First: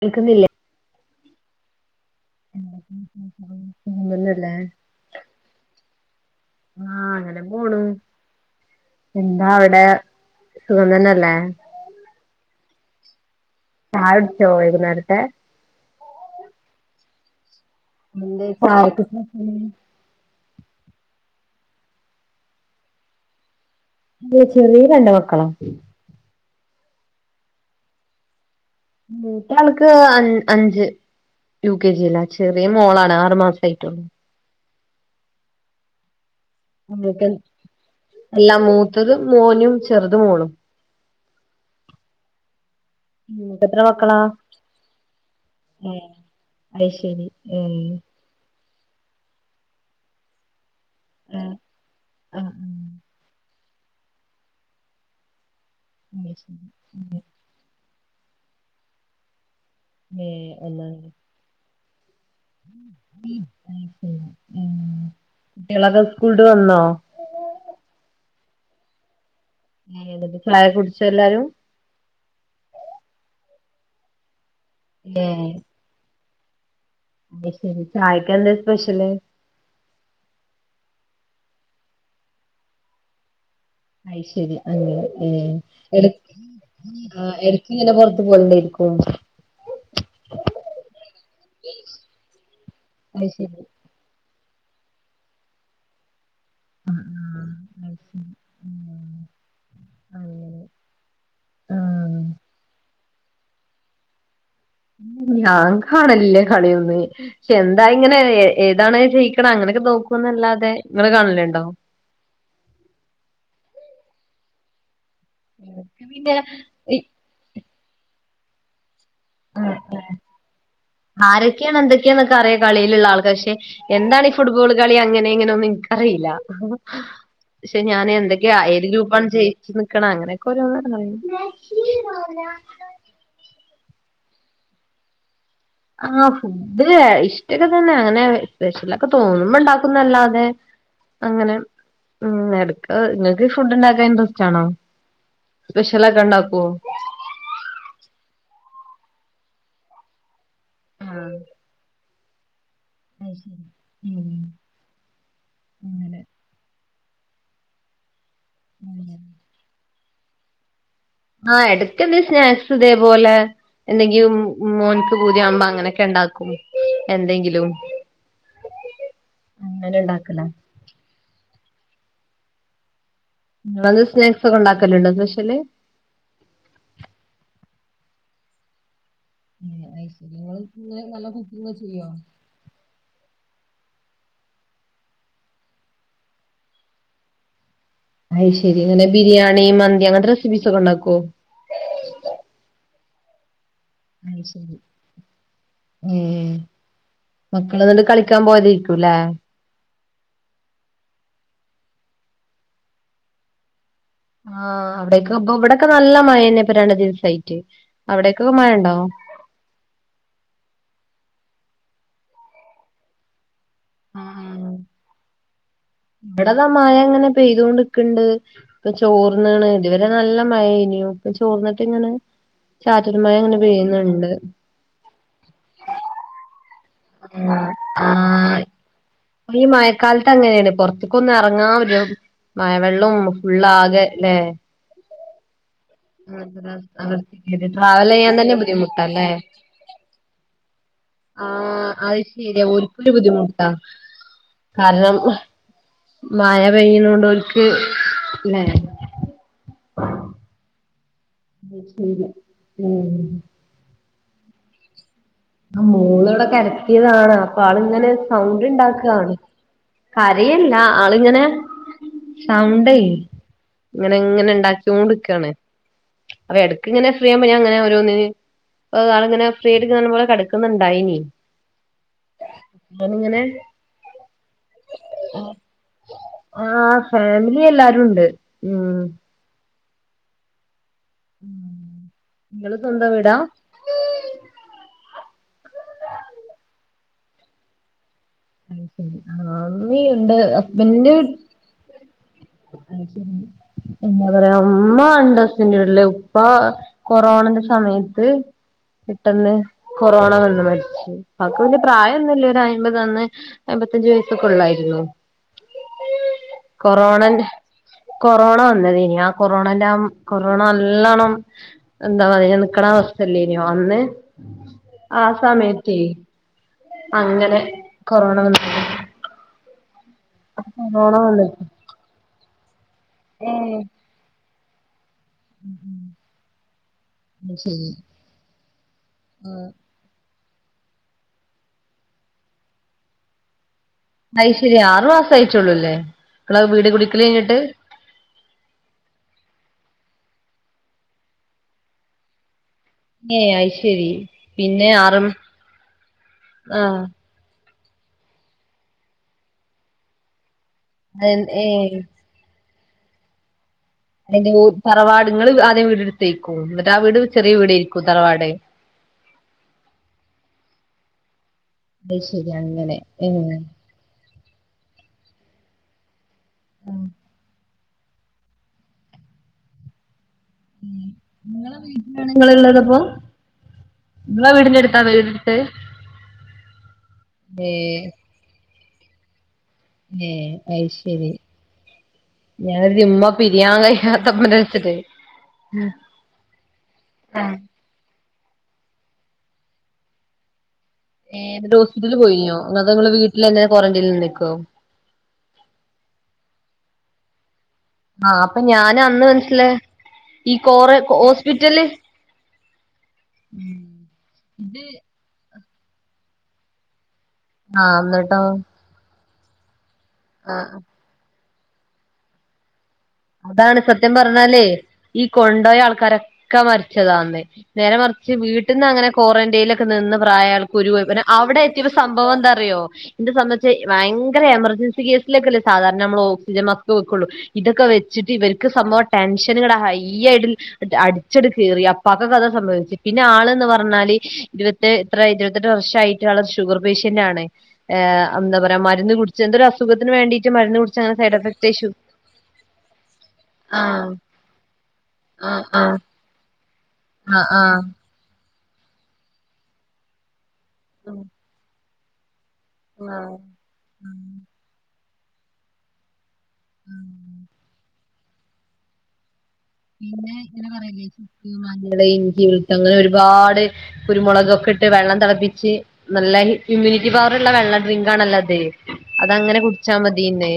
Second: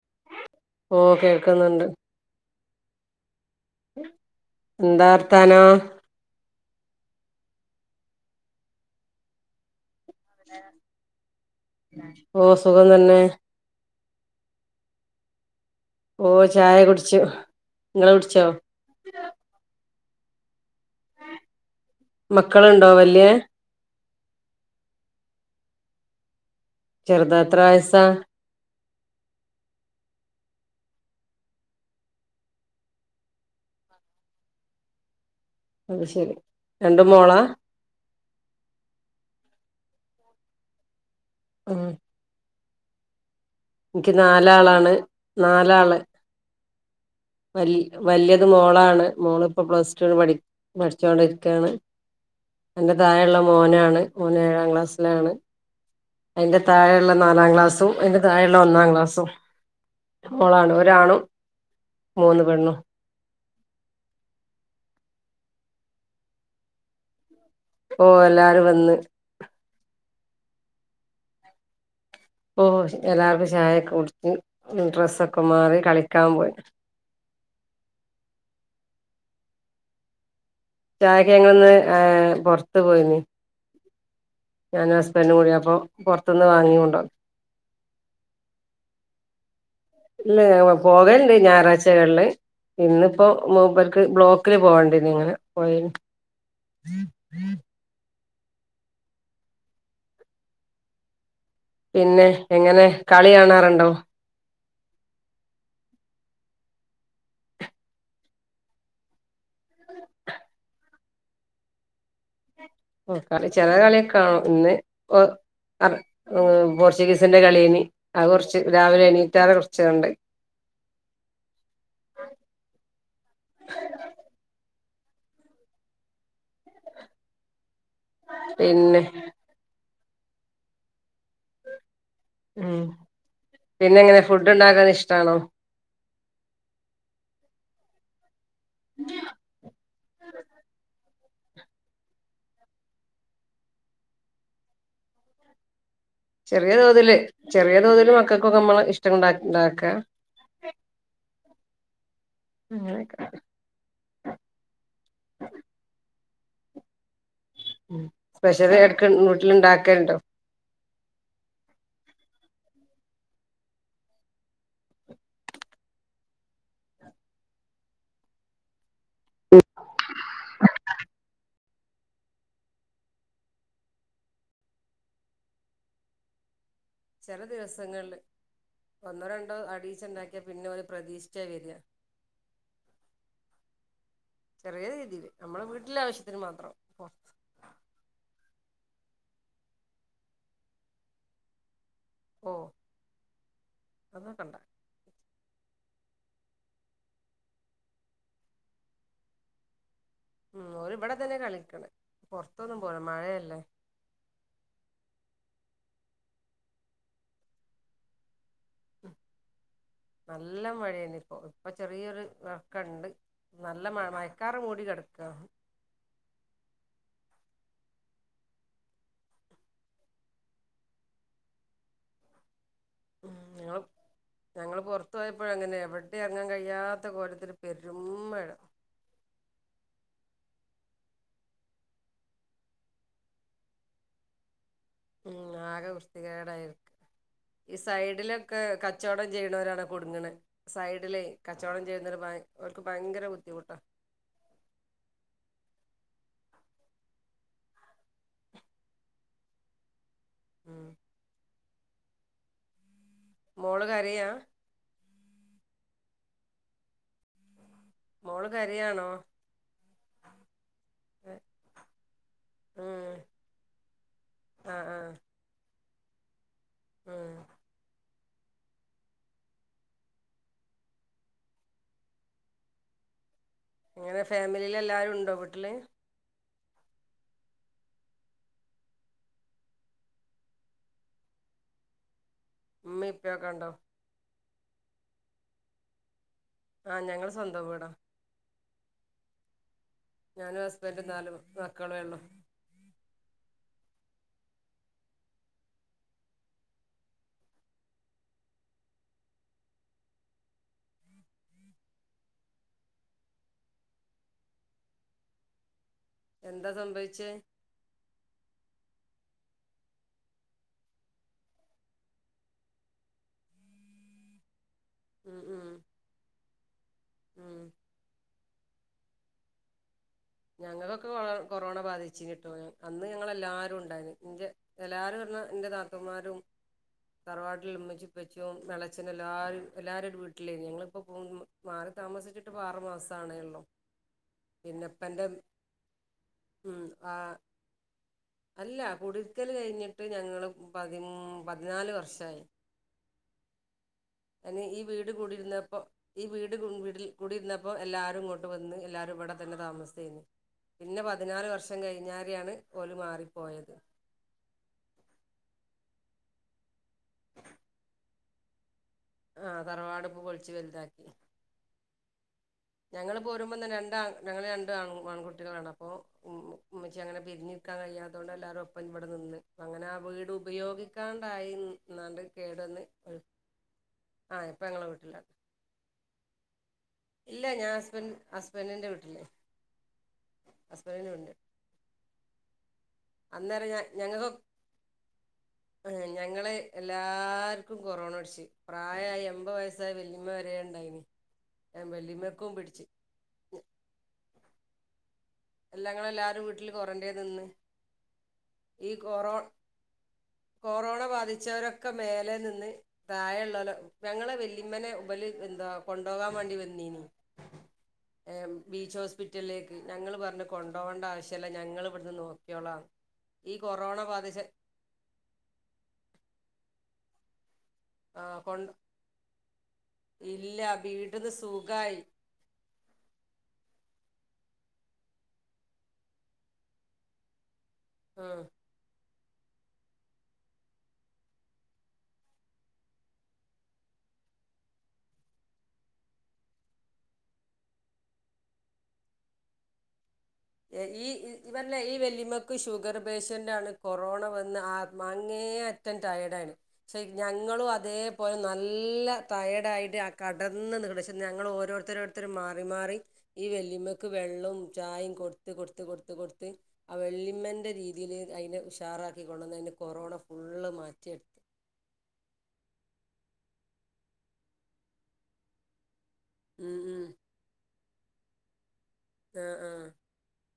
കേൾക്കുന്നില്ലേ ഓ കേൾക്കുന്നുണ്ട് ന്ന്ന്നല്ലേ എന്താ വർത്താനോ ആഹ് അങ്ങനെ പോണു എന്താ അവിടെ സുഖം തന്നെല്ലേ ഓ സുഖം തന്നെ ചായ കുടിച്ചോ വൈകുന്നേരത്തെ ഓ ചായ കുടിച്ചു നിങ്ങള് കുടിച്ചോ [unintelligible] മക്കളുണ്ടോ വല്യ ഓ ചെറിയ രണ്ട് മക്കളാ ചെറുത എത്ര വയസ്സാ മൂത്താൾക്ക് അഞ്ച് യു കെ ജി ലാ ചെറിയ മോളാണ് ആറു മാസം ആയിട്ടുള്ളൂ അത് ശരി രണ്ട് നക്ക മോളാ അല്ലാ മൂത്തതും മോനും ചെറുത് മോളും ആഹ് ഇങ്ങക്ക് എത്ര മക്കളാ നാലാളാണ് നാലാള് ആഹ് അത് ശരി വല് വലിയത് മോളാണ് മോള് ഇപ്പ പ്ലസ്ടൂന് പഠിക്കാ ആഹ് പഠിച്ചുകൊണ്ടിരിക്കുകയാണ് ആഹ് ആഹ് അയിൻ്റെ തായെയുള്ള മോനാണ് മോന് ഏഴാം ക്ലാസ്സിലാണ് അയിന്റെ അയ്ശരി താഴെയുള്ള നാലാം ക്ലാസ്സും അയിന്റെ താഴെയുള്ള ഒന്നാം ക്ലാസ്സും ഏഹ് മോളാണ് ഒന്നാം ഒരാണും മൂന്ന് പെണ്ണും കുട്ടികളൊക്കെ സ്കൂളട്ട് വന്നോ ഓ എല്ലാരും വന്ന് [unintelligible] ചായ കുടിച്ചോ എല്ലാരും ഓ എല്ലാർക്കും ചായൊക്കെ കുടിച്ചു ഏ ഡ്രസ്സൊക്കെ മാറി കളിക്കാൻ പോയി അത് ശരി ചായയ്ക്ക് എന്താ സ്പെഷ്യല് ചായക്ക് ഞങ്ങളിന്ന് പൊറത്ത് പോയിന്ന് അയ് ശരിയാ അല്ലെ ഏ കൂടി അപ്പൊ എടക് പുറത്തുന്ന് വാങ്ങി കൊണ്ടോന്ന് എടക്കിങ്ങനെ പൊറത്ത് പോയ്ണ്ടിരിക്കും ഇല്ല പോകല്ണ്ട് ഞായറാഴ്ചകളില് ഇന്നിപ്പോ അത് ശരി മൂപ്പർ ക്ക് ബ്ളോക്കില് പോണ്ടിഏർന്നു ഇങ്ങനെ അസം [inaudible] ഉം അതെ ആഹ് പിന്നെ എങ്ങനെ കളി കാണാറുണ്ടോ ഞാൻ കാണലില്ല കളിയൊന്നും പക്ഷെ എന്താ ഇങ്ങനെ ഏതാണ് ജെയ ക്കണ് അങ്ങനൊക്കെ നോക്കുന്നല്ലാതെ ങ്ങള് കാണലുണ്ടോ? ആ കളി ചില കളിയൊക്കെ ആണോ ഇന്ന് എനിക്ക് പിന്നെ ചികിത്സിന്റെ കളിന് അത് കുറച്ച് രാവിലെ എണീറ്റാറെ ഉം കുറച്ച്ണ്ട് ആരൊക്കെയാണ് എന്തൊക്കെയാന്നൊക്കെ അറിയാം കളിയിലുള്ള ആൾക്ക് പക്ഷെ എന്താണ് ഈ ഫുട്ബോൾ കളി അങ്ങനെ ഇങ്ങനെ ഒന്നും ൻക്കറില്ല. പക്ഷെ ഞാൻ എന്തൊക്കെയ ഏത് പിന്നെ ഗ്രൂപ്പാണ് ജയിച്ചു നിക്കണ അങ്ങനെയൊക്കോരോന്ന്. [unintelligible] ഉം പിന്നെ എങ്ങനെ ഫുഡ് ഉണ്ടാക്കാൻ ഇഷ്ടാണോ? ആഹ് ഫുഡ് ഇഷ്ടൊക്കെ തന്നെ അങ്ങനെ സ്പെഷ്യലൊക്കെ തോന്നുമ്പ ണ്ടാക്കുന്നല്ലാതെ. അങ്ങനെ ഉംഹ് എട്ക്ക്. നിങ്ങൾക്ക് ഫുഡ് ഉണ്ടാക്കാൻ ഇൻട്രസ്റ്റ് ആണോ? സ്പെഷലക്കണ്ടാ. ചെറിയ തോതില് ചെറിയ തോതിൽ മക്കൾക്കൊക്കെ നമ്മള് ഇഷ്ടംണ്ട ണ്ടാക്കാ. ആഹ് അങ്ങനെയൊക്കെ അയ് ശരി. ഉംഹ് അങ്ങെനെ. ഉംഹ് സ്പഷൽ എട്ക്ക് വീട്ടിൽ ണ്ടാക്കൽണ്ടോ? ആഹ് എടക്കെന്തേ സ്നാക്സ് ഇതേ പോലെ. എന്തെങ്കിലും മോൻക്ക് പൂതിയാവുമ്പോ അങ്ങനെയൊക്കെ ഉണ്ടാക്കും എന്തെങ്കിലും. അങ്ങനെ ണ്ടാക്കല. ങ്ങള് സ്നാക്സൊക്കെ ഉണ്ടാക്കലുണ്ടോ സ്പെഷൽ. ചെല ദിവസങ്ങളിൽ ഒന്നോ രണ്ടോ അടീയിച്ച അയ്ശരി ഉണ്ടാക്കിയാ ഇങ്ങള് പിന്നെ ഓൽ ഇങ്ങനെ നല്ല പ്രതീക്ഷിച്ച കുക്കിംഗ് വെര്യ. ചെയ്യോ നമ്മളെ വീട്ടിലെ ആവശ്യത്തിന് മാത്രം. അയ് ശരി. അങ്ങനെ ബിരിയാണി മന്തി അങ്ങനത്തെ റെസിപ്പീസ് ഒക്കെ ഉണ്ടാക്കോ? ഓ അയ് അതൊക്കെണ്ട ശരി. ഏഹ് മക്കൾന്നിട്ട് കളിക്കാൻ പോയതേര്ക്കൂല്ലേ? ഉംഹ് ഓര് വടെ തന്നെ കളിക്കെണെ പൊറത്തൊന്നും പോല മഴയല്ലേ. ആഹ് അവിടക്കെ പ്പ ഇവിടൊക്കെ നല്ല മഴ ന്നെപ്പ രണ്ട് ദിവസയിട്ട്. അവിടേയൊക്കെ മഴ ണ്ടോ? നല്ല മഴയന്ന ഇപ്പോ ഇപ്പൊ ചെറിയൊരു എറക്കുണ്ട്. നല്ല മഴ മയക്കാറ് മൂടി കെടക്ക. ഇവിടതാ മഴങ്ങനെ പെയ്തുണ്ടിരിക്ക്ണ്ട്. ഇപ്പൊ ചോർന്നാണ് ഇതുവരെ നല്ല മഴേനു ഇപ്പൊ ചോർന്നിട്ട് ഇങ്ങനെ. ചാറ്റൽ മഴ ഉംഹ് ഇങ്ങനെ ഞങ്ങൾ പെയ്യുന്നുണ്ട് ഞങ്ങൾ പൊറത്ത് പോയപ്പോഴങ്ങനെയ എവിടെയും എറങ്ങാൻ കഴിയാത്ത ത്ത കോലത്തിൽ ആഹ് പെരും മഴ. ആഹ് ഈ മഴക്കാലത്ത് അങ്ങനെയാണ് പൊർത്ത്കൊന്നും എറങ്ങാൻ പറ്റു. മഴവെള്ളും ഫുുള്ളാകെലെ. ഉംഹ് ആക വൃ. കെതികേടായിരിക്കും ഈ ട്രാവൽ ചെയ്യാൻ തന്നെ സൈഡിലൊക്കെ ബുദ്ധിമുട്ടാല്ലേ കച്ചോടം ചെയ്യ്ണോരാണ് കുടുങ്ങ്ണ്. സൈഡിലേ കച്ചവടം ആഹ് ചെയ്യുന്നരു അത് ഭയ ശരിയാ അവർക്ക് ഓൽക്കൊരു ഭയങ്കര ബുദ്ധിമുട്ടാ. കാരണം മഴ പെയ്യുണോണ്ട് ഓര്ക്ക് ല്ലേ ഉംഹ്. അയ് ശരി. ഉംഹ് മോള് കരയാ? ആ മോളിവിടെ കരച്ചിലാണ്. പ്പ ആൾ ങ്ങനെ മോള് സൗണ്ട് കരയാണോ ണ്ടാക്ക്കാണ്. കരയല്ല ആളിങ്ങനെ. സൗണ്ടേ ഉം ഇങ്ങനെങ്ങനെ ആഹ് ആഹ് ണ്ടാക്കിയോണ്ട്ക്കാണ്. അപ്പൊ എടുക്ക് ഇങ്ങനെ ഫ്രീ ഉം ആവുമ്പ ഞാങ്ങനെ ഓരോന്ന് ഏ ആൾങ്ങനെ ഫ്രീ. [unintelligible] കെടക്കുന്നുണ്ടായിനി. അ ഇങ്ങനെ ങ്ങനെ ഫാമിലിയിൽ എല്ലാവരും ഉണ്ടോ വീട്ടില്? ആ ഫാമിലി എല്ലാരും ഉണ്ട് ഉംഹ്. ങ്ങള് സ്വന്തം ഉമ്മേം വീടാ? ഇപ്പയൊക്കെ ഉണ്ടോ ആ ഞങ്ങൾ സ്വന്തം വീടാ. ഹലോ. ഞാനും ഹസ്ബന്റും നാലു മ മക്കളെ ഒള്ളൂ. എന്നാ പറയാ മ്മ [unintelligible] ഉപ്പാ. കൊറോണന്റെ സമയത്ത്. പെട്ടെന്ന് കൊറോണ വന്ന് മരിച്ചു ആക്ക് വലിയ പ്രായമൊന്നും ഇല്ലടാ അയമ്പത് തന്നെ അമ്പത്തഞ്ചു വയസ്സൊക്കെ ഉള്ളായിരുന്നു എന്താ സംഭവിച്ചേ കൊറോണന്റെ കൊറോണ വന്നത് ഇനി ആ കൊറോണ എല്ലാം കൊറോണ നല്ലോണം എന്താ പറയാ നിക്കണ അവസ്ഥല്ലേനോ അന്ന് ആ ഉം ഉം സമയത്തേ അങ്ങനെ ഉം കൊറോണ വന്ന് ഞങ്ങൾക്കൊക്കെ കൊറോണ കൊ വന്നിട്ട് കൊറോണ ബാധിച്ച് കെട്ടോ അന്ന് ഞങ്ങെല്ലാരും ഏഹ് ഉണ്ടായിരുന്നു ഇന്റെ എല്ലാവരും പറ എന്റെ നാത്തൂന്മാരും അത് തറവാട്ടിൽ ഇള്ള ശരി ഉമ്മച്ചിം ഉപ്പച്ചിം എളച്ചനും ആഹ് എല്ലാരും എല്ലാരും ഒരു വീട്ട ട്ടിലേഞ്ഞ് ഞങ്ങളിപ്പോ പോന്ന് മാറി താമസിച്ചിട്ട് ഇപ്പ ആറു മാസം ആണേ ഉള്ളോ അയിശരി ആറു മാസായിട്ടൊള്ളൂല്ലെ ഇങ്ങളെ ഉം വീട് ആ കുടിക്കല് കഴിഞ്ഞിട്ട് അല്ല കുടിരിക്കൽ കഴിഞ്ഞിട്ട് ഞങ്ങൾ പതി പതിനാല് വർഷായി ഏഹ് അയിശെരി ഈ വീട് കുടിരുന്നപ്പോൾ ഈ വീട് കുൻ ആ വീടിൽ കുടി ഇരുന്നപ്പോൾ എല്ലാരും ഇങ്ങോട്ട് വന്ന് എല്ലാരും ഇവിടെ തന്നെ താമസേന്ന് പിന്നെ പതിനാല് അതെ- ഏ വർഷം കഴിഞ്ഞാരെയാണ് ഓല് മാറിപ്പോയത് അതിന്റെ തറവാട് ഇങ്ങള് ആദ്യം വീട്ഇട്ത്തേക്കും എന്നിട്ട് ആ വീട് ചെറിയ വീടേയിരിക്കും തറവാട് ആഹ് തറവാടിപ്പോ പൊളിച്ച് വലുതാക്കി അയിശെരി അങ്ങനെ ഞങ്ങള് ഏ പോരുമ്പോ തന്നെ രണ്ട് ആൺ ഞങ്ങള് രണ്ട് ആൺകുട്ടികളാണ് അപ്പൊ ഉമ്മച്ചി നിങ്ങളെ അങ്ങനെ പിരിഞ്ഞു രിക്കാൻ കയ്യാത്തോണ്ട് എല്ലാരും ഒപ്പം ഇവിടെ നിന്ന് അങ്ങനെ ആ വീടും ഉപയോഗിക്കാണ്ടായി നി നിന്നാണ്ട് കേടന്ന് ആ ഇങ്ങളെ ഇപ്പ വീടിന്റെ ഞങ്ങളെ അടുത്താ വീട്ടിലാണ് വീടെടുത്തത് ഇല്ല ഞാൻ ഹസ്ബൻ ഹസ്ബൻഡിന്റെ വീട്ടില് ഏഹ് ഹസ്ബൻഡിന്റെ അയിശെരി വീട്ടില് ഞാൻ കര്തി ഇമ്മ അന്നേരം പിരിയാൻ ഞ ഞങ്ങക്ക് കയ്യാത്തപ്പം വിചാര്ച്ച്ട്ടേ ഉം. ഞങ്ങളെ എല്ലാർക്കും കൊറോണ പിടിച്ച് പ്രായായ എൺമ്പത് വയസ്സായ വല്ലിമ്മ വരെ ഉണ്ടായിന്ന് ഏയ് ഇന്നിട്ട് ഹോസ്പിറ്റല് പോയിനോ അതോ ഇങ്ങളെ വീട്ടിലെന്നെ ക്വാറന്റൈനിൽ നിക്കോ അല്ല ഞാങ്ങളെല്ലാരും വീട്ടില് കോറന്റെയിൻ നിന്ന് ആഹ് അപ്പൊ ഈ ഞാൻ അന്ന് കൊറോ മനസ്സില് കൊറോണ ബാധിച്ചവരൊക്കെ മേലെ നിന്ന് താഴേയുള്ളോലൊ ഞങ്ങളെ ഇത് വല്ലിമ്മനെ എന്താ കൊണ്ടോകാൻ വേണ്ടി വന്നീനി ആഹ് ന്നട്ടോ ബീച്ച് ഹോസ്പി ഹോസ്പിറ്റലിലേക്ക് ഞങ്ങൾ പറഞ്ഞു ആഹ് കൊണ്ടുപോവണ്ട ആവശ്യല്ല ഞങ്ങൾ ഇവിടുന്ന് നോക്കിയോളാംന്ന് അതാണ് സത്യം പറഞ്ഞാലേ ഈ കൊണ്ടോയ ആൾക്കാരൊക്കെ മരിച്ചതാ അന്ന് നേരെ ആ മറിച്ച് കൊ വീട്ടിൽന്ന് അങ്ങനെ ക്വാറന്റൈനില് ഒക്കെ നിന്ന് പ്രായ ഇല്ല ആൾക്ക് ഒരുകുഴപ്പോല പിന്നെ വീട്ടിന്ന് അവിടെ എത്തിയപ്പോ സുഖായി സംഭവം എന്താന്നറിയോ എന്താ സംഭവംച്ചാ ഭയങ്കര എമർജൻസി കേസിലൊക്കെല്ലെ സാധാരണ നമ്മൾ ഓക്സിജൻ മാസ്ക് വെക്കുള്ളു ഇതൊക്കെ വെ ച്ചിട്ട് ഉം ഇവർക്ക് സംഭവം ടെൻഷനിങ്ങട് ഹൈ ആയിട്ട് അടിച്ചണ്ട് കേറി അപ്പാക്ക്‌ ഒക്കെ അതാ സംഭവിച്ച് പിന്നെ ആള് ന്ന് പറഞ്ഞാല് ഇരുപ എത്ര ഇരുപത്തെട്ട് വർഷായിട്ട് ആള് ഒരു ഷുഗർ പേഷ്യന്റ് ആണ് എന്താ പറയാ മരുന്ന് കുടി ച്ച് എന്തോരു അസുഖത്തിന് വേണ്ടീട്ട് മരുന്ന് കുടിച്ച് അങ്ങനെ ആ സൈഡ് എഫക്റ്റ് ഇഷ്യൂ ക്ക് ഷുഗർ പേഷ്യന്റാണ് ആഹ് കൊറോണ വന്ന് അന്നേ ആഹ് ആഹ് അറ്റം ടയേർഡ് ആണ് ആഹ് ഞങ്ങളും ആഹ് അതേപോലെ നല്ല ടയേഡ് ആയിട്ട് കടന്ന് പക്ഷേ ഞങ്ങൾ ഓരോരുത്തരോരുത്തരർ മാറി മാറി ആഹ് ഈ വല്ലിമ്മ ക്ക്‌ വെള്ളവും ചായും കൊടുത്ത് കൊടുത്ത് കൊടുത്ത് കൊടുത്ത് ആ വല്യമ്മന്റെ ജീ ഇതില് അയിനെ ഉഷാറാക്കി കൊണ്ടൊന്ന് അയിന്റെ പിന്നെ ഇങ്ങനെ പറയു [unintelligible] ഈ മഞ്ഞള് ഇഞ്ചി വെളുത്ത് അങ്ങനെ ഒരുപാട് കുരുമുളകൊക്കെ ഇട്ട് വെള്ളം തെളപ്പിച്ച് നല്ല ഉം ഉം ഇമ്മ്യൂണിറ്റി പവർ ഉള്ള വെള്ള ഡ്രിങ്ക് ആണല്ലോ അത് ആ അങ്ങനെ ആ കുടിച്ചാ മതി പിന്നെ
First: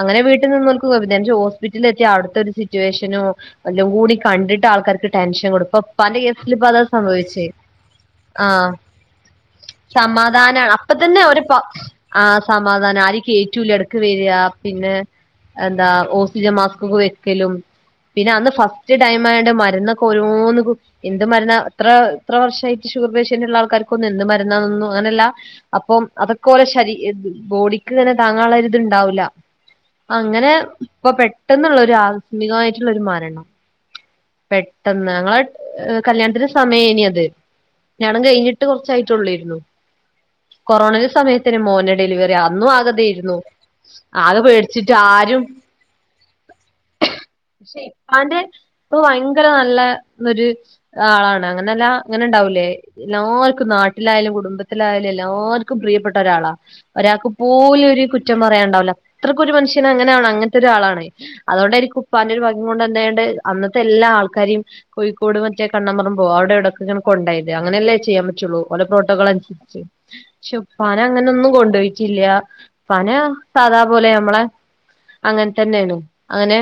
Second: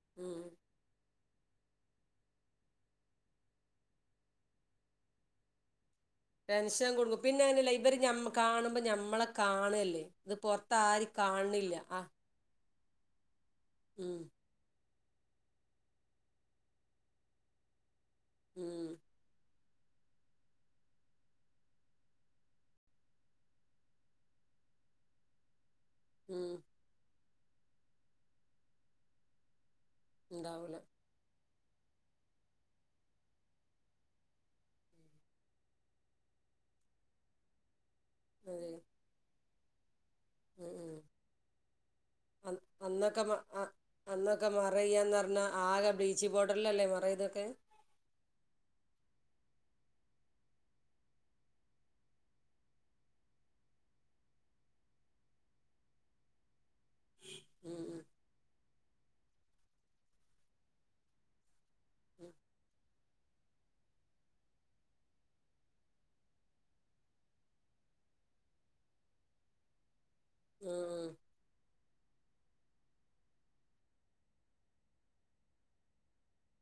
അങ്ങനെ ഉം വീട്ടിൽ നിന്നോല്ക്ക്‌ കൊ ഹോസ്പിറ്റലിൽ എത്തി അവിട്ത്തെ ഒരു സിറ്റുവേഷനും എല്ലം കൂടി കണ്ടിട്ട് ആൾക്കാർക്ക് ടെൻഷൻ കൊടുക്ക ഇപ്പൊ ഇപ്പാന്റെ കേസില് ഇപ്പൊ അതാ ടെൻഷൻ കൊടുക്കും പിന്നെ സംഭവിച്ചേ അങ്ങനെയല്ല ഇവര് ഞമ്മ ആഹ് കാണുമ്പോ ഞമ്മളെ കാണല്ലേ ഇത് സമാധാനാ പുറത്ത് അപ്പ ആരും തന്നെ ഓരെ കാണില്ല ആ ആഹ് സമാധാനം ആരേം കേറ്റൂല്ല എടക്ക് ഉം വെരാ പിന്നെ എന്താ ഓക്സിജൻ മാസ്ക്ക് ഒക്കെ വെക്കലും പിന്നെ അന്ന് ഉം ഫസ്റ്റ് ടൈം ആയോണ്ട് മരുന്നൊക്കെ ഓരോന്ന് എന്ത് മരുന്ന എത്ര എത്ര വർഷമായിട്ട് എന്ത് മരുന്നാ ഇത്ര ഇത്ര വർഷായിട്ട് ഷുഗർ പേഷ്യന്റ് ഉള്ള ആൾക്കാർക്കൊന്നും എന്ത് മരുന്നാന്നൊന്നും അങ്ങനെല്ല അപ്പം അതൊക്കെ ഉം ഓലെ ശരീ ബോഡിക്ക് ഇങ്ങനെ താങ്ങാൻ ഇള്ള ഒരു ഇത് ഇണ്ടാവുല ഉണ്ടാവൂല ഇപ്പൊ പെട്ടെന്നുള്ള ഒരു ആസ്മികമായിട്ടുള്ള ഒരു മരണം പെട്ടെന്ന് ഞങ്ങളെ കല്യാണത്തിന്റെ സമയേന്നി അത്‌ കല്ല്യാണം കഴിഞ്ഞിട്ട് അതെ കൊർച്ച് ആയിട്ടൊള്ളെര്ന്നു. ഉം ഉം കൊറോണന്റെ സമയത്തേനു മോന്റെ ഡെലിവറി അ അന്നു അന്നൊക്കെ മ ആകതെര്ന്നു. അ അന്നൊക്കെ മറയ്യാന്ന്ർഞ്ഞാ ആകെ ബീച്ചിംഗ് പൗഡർലല്ലേ മറയ്ത് ഒക്കെ. പഷെ ഇപ്പാന്റെ ഇപ്പ വയങ്കര നല്ല ഒര് ആളാണ്. അങ്ങനെല്ല ഇങ്ങനെ ഇണ്ടാവൂലേ? എല്ലാർക്കും നാട്ടിലായാലും കുടുംബത്തിലായാലും എല്ലാർക്കും പ്രിയപ്പെട്ട ഒരാളാ. ഒരാക്ക് പോലു ഉം ഒര് കുറ്റം പറയാൻ ഇണ്ടാവൂല. അത്രക്കൊരു മനുഷ്യന് അങ്ങനെ അങ്ങൻത്തെ ഒരാളാണ്. അതോണ്ടായിരി ഉം ഇപ്പാന്റൊരു ഭാഗ്യം കൊണ്ടെന്നെണ്ട് അന്നത്തെ എല്ലാ ആൾക്കാരെയും കേഴിക്കോട് മറ്റേ കണ്ണംപറമ്പോ അവിടെ എവിടെക്കെങ്ങനെ കൊണ്ടോയെത് അങ്ങനെല്ലേ ചെയ്യാൻ പറ്റൊള്ളു. ഓലേ പ്രോട്ടോകോളൻസരി ച്ച്. പഷെ ഉപ്പാനെ ഉം അങ്ങനെന്നും കൊണ്ടോയിട്ടില്ല. ഇപ്പാനെ സാധാപോലെ നമ്മളെ അങ്ങെൻ തന്നെയാണ്. അങ്ങനെ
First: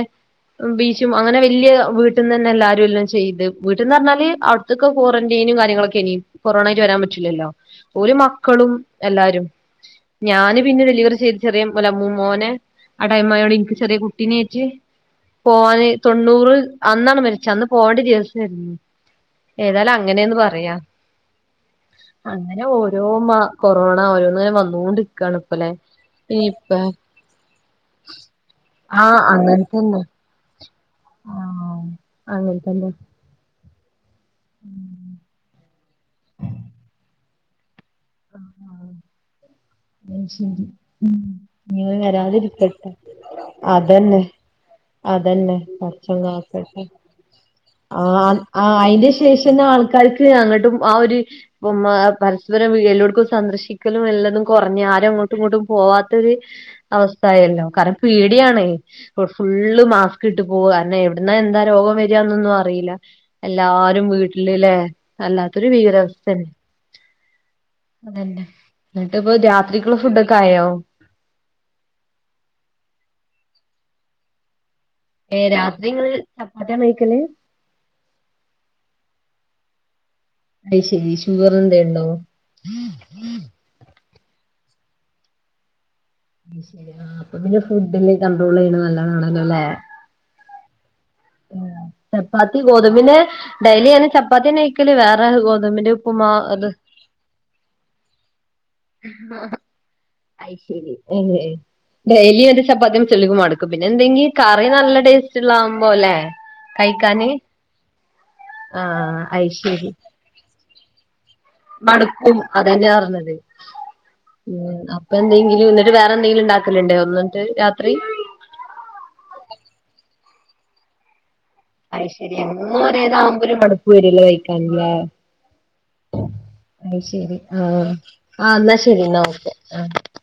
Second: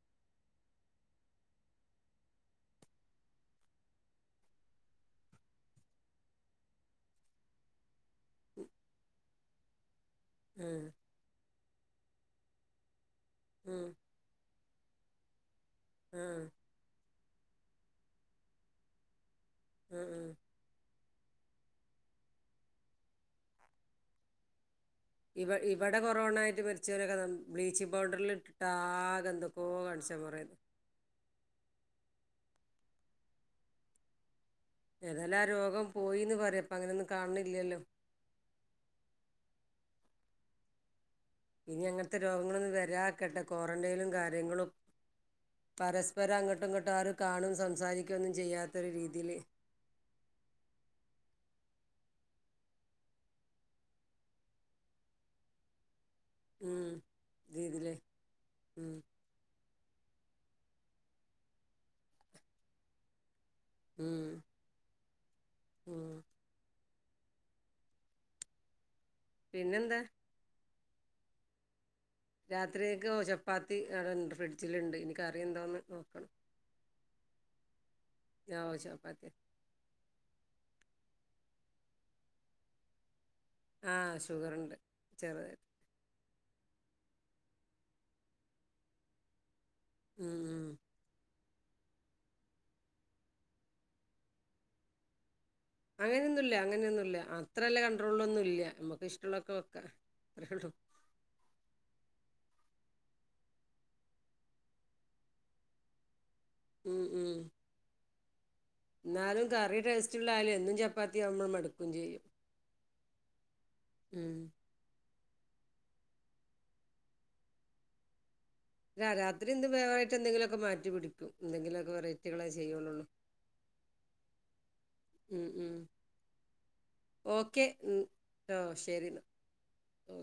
[unintelligible] ച്ചും അങ്ങനെ വെല്ല്യയ വീട്ടിന്ന് തന്നെ എല്ലാരും എല്ലാം ചെയ്തെ. വീട്ട്ന്നർഞ്ഞാല് അവ് ഇതൊക്കെ ക്വാറന്റൈനും കാര്യങ്ങളൊക്കെനി. കൊറോണേല് വരാൻ പറ്റില്ലല്ലോ. ഓല് മക്കളും എല്ലാരും. ഞാന് പിന്നെ ഉം ഡെലിവറി ചെയ്ത് ചെറിയ മോനെ ആ ടൈം ആയോണ്ട് ഉം എനിക്ക് ഉം ചെറിയ കുട്ടിനേറ്റ് പോവാന് ഉം തൊണ്ണൂറ് അന്നാണ് മരിച്ച്, അന്ന് പോവണ്ട ദിവസേര്ന്നു. ഏതായാലും ഉം ഉം അങ്ങനെന്ന് പറയ് അങ്ങനെ ഓരോ മ കൊറോണ ഓരോന്ന്ങ്ങനെ വന്നോണ്ട് ഇവ ഇബടെ കൊറോണ ആയിട്ട് മരിച്ചോരൊക്കെ ബ്ലീച്ചിങ് പൗഡറിൽ ഇട്ടിട്ടാ ആകെ എന്തൊക്കോ കാണിച്ചാ പറയ്ന്നെ. ആണോ അങ്ങൻ തന്നെ. ഉം ഏതായാലും ആ രോഗം പോയീന്ന് പറയ, ഇപ്പം അങ്ങനൊന്നും കാണ് ണില്ലല്ലോ. ആഹ് ഇന്നാ ശെരി ഉം. ഇനി ഇങ്ങനെ അങ്ങൻത്തെ രോഗങ്ങളൊന്നും വരാതിരിക്കട്ടെ വരാക്കട്ടെ ക്വാറന്റയിനും അതന്നെ കാര്യങ്ങളും അതന്നെ പടച്ചോൻ പരസ്പരം അങ്ങോട്ടും കാക്കട്ടെ, ഇങ്ങോട്ടും ആരും കാണും സംസാരിക്കൊന്നും ആഹ് ചെയ്യാത്തൊരു അയിന്റെ രീതിയില് ശേഷന്നെ ആൾക്കാര്ക്ക് ഇപ്പ അയിന് അങ്ങട്ടും ആ ഒര് മാ പരസ്പര വി എല്ലോട്ക്കും സന്ദർശിക്കലും എല്ലതും കൊർഞ്ഞ് ആരും എങ്ങോ എങ്ങോട്ടും പോവാത്തൊര് ഉം അവസ്ഥ ആയല്ലോ, രീതിയില് കാരണപേടിയാണ്. ഉം ഇപ്പ, ഫുള്ള് മാസ്ക് ഇട്ട് പോവ് അല്ലേ എവിട്ന്നാ എന്താ രോഗം വര്ന്നൊന്നും അറിയില്ല. എല്ലാരും ഉം വീട്ടില്ല്ലേ വല്ലാത്തൊരു ഉം ഭീകരാവസ്ഥ തന്നെ. അതെന്നെ, ഇന്നിട്ട് ഇപ്പ രാത്രിക്ക്ള്ള പിന്നെന്താ ഫുഡൊക്കെ ആയോ? രാത്രിയേക്ക് ചപ്പാത്തി അടണ്ട് ഫ്രിഡ്ജില്ണ്ട്. ഏഹ് രാത്രി ഇങ്ങള് ചപ്പാത്തി ആണോ കഴിക്കല്? എല്ലാവു ചപ്പാത്തിയ. അഹ് ശെരി ഷുഗർ എന്തെ ഇണ്ടോ? ആഹ് ഷുഗർണ്ട് ചെറ്തായി. അഹ് ശെരി ആ അപ്പ പിന്നെ ഫുഡെല്ലാ കണ്ട്രോളെയ്യ്ണത് നല്ലതാണല്ലെലേ. മ് മ് ഏഹ്, ചപ്പാത്തി ഗോതമ്പിന്റെ ഡയ്ലി അങ്ങനെ ചപ്പാത്തിന്നെ കയ്ക്കല് വേറെ ഗോത് അങ്ങനെയൊന്നു ഇല്ല അങ്ങനെയൊന്നുല്ല, അത്രല്ല കണ്ടട്രോളിലൊന്നു ഇല്ല. നമ്മക്ക് ഇഷ്ടള്ളൊക്കെ വെക്കാ. അയി അത്രേള്ളൂ ശെരി [unintelligible] ഡെയ്ലി ഒര് ചപ്പത്തിന്നെ ചെലർക്ക് മട്ക്കും. പിന്നെ, എന്തെങ്കിം കറി നല്ല ടേസ്റ്റ് ഇള്ളാവുമ്പോല്ലേ. ഉം ഉം ആ അത് ഇന്നാലും കറി ടേസ്റ്റ ഇള്ളായാലും എന്നും ചാത്തിയാവുമ്പ മട് മട്ക്കും അതന്നെ പറഞ്ഞത്. ഉം അപ് ഇപ്പ എന്തെങ്കിലും ഇന്നിട്ട് വേറെ എന്തെങ്കിലും ഇണ്ടാക്കല്ണ്ട് ഇന്നിട്ട് രാത്രി. രാ രാത്രി എന്ത് വേറൊയിട്ട് എന്തെങ്കിലൊക്കെ മാറ്റി പിടി അഹ്, ശെരി എന്നും ഒരേതാവുമ്പോ ഒര് മടുപ്പു വരുല്ലോ കഴിക്കാൻല്ലേ. മ് മ് ഇന്നാ ശെരി ആഹ് ആഹ് ആ ട്ടോ ഇന്നാ ശെരി ശരി ഇന്നാ എന്നാ ഓക്കെ ആഹ്. ഓക്കെ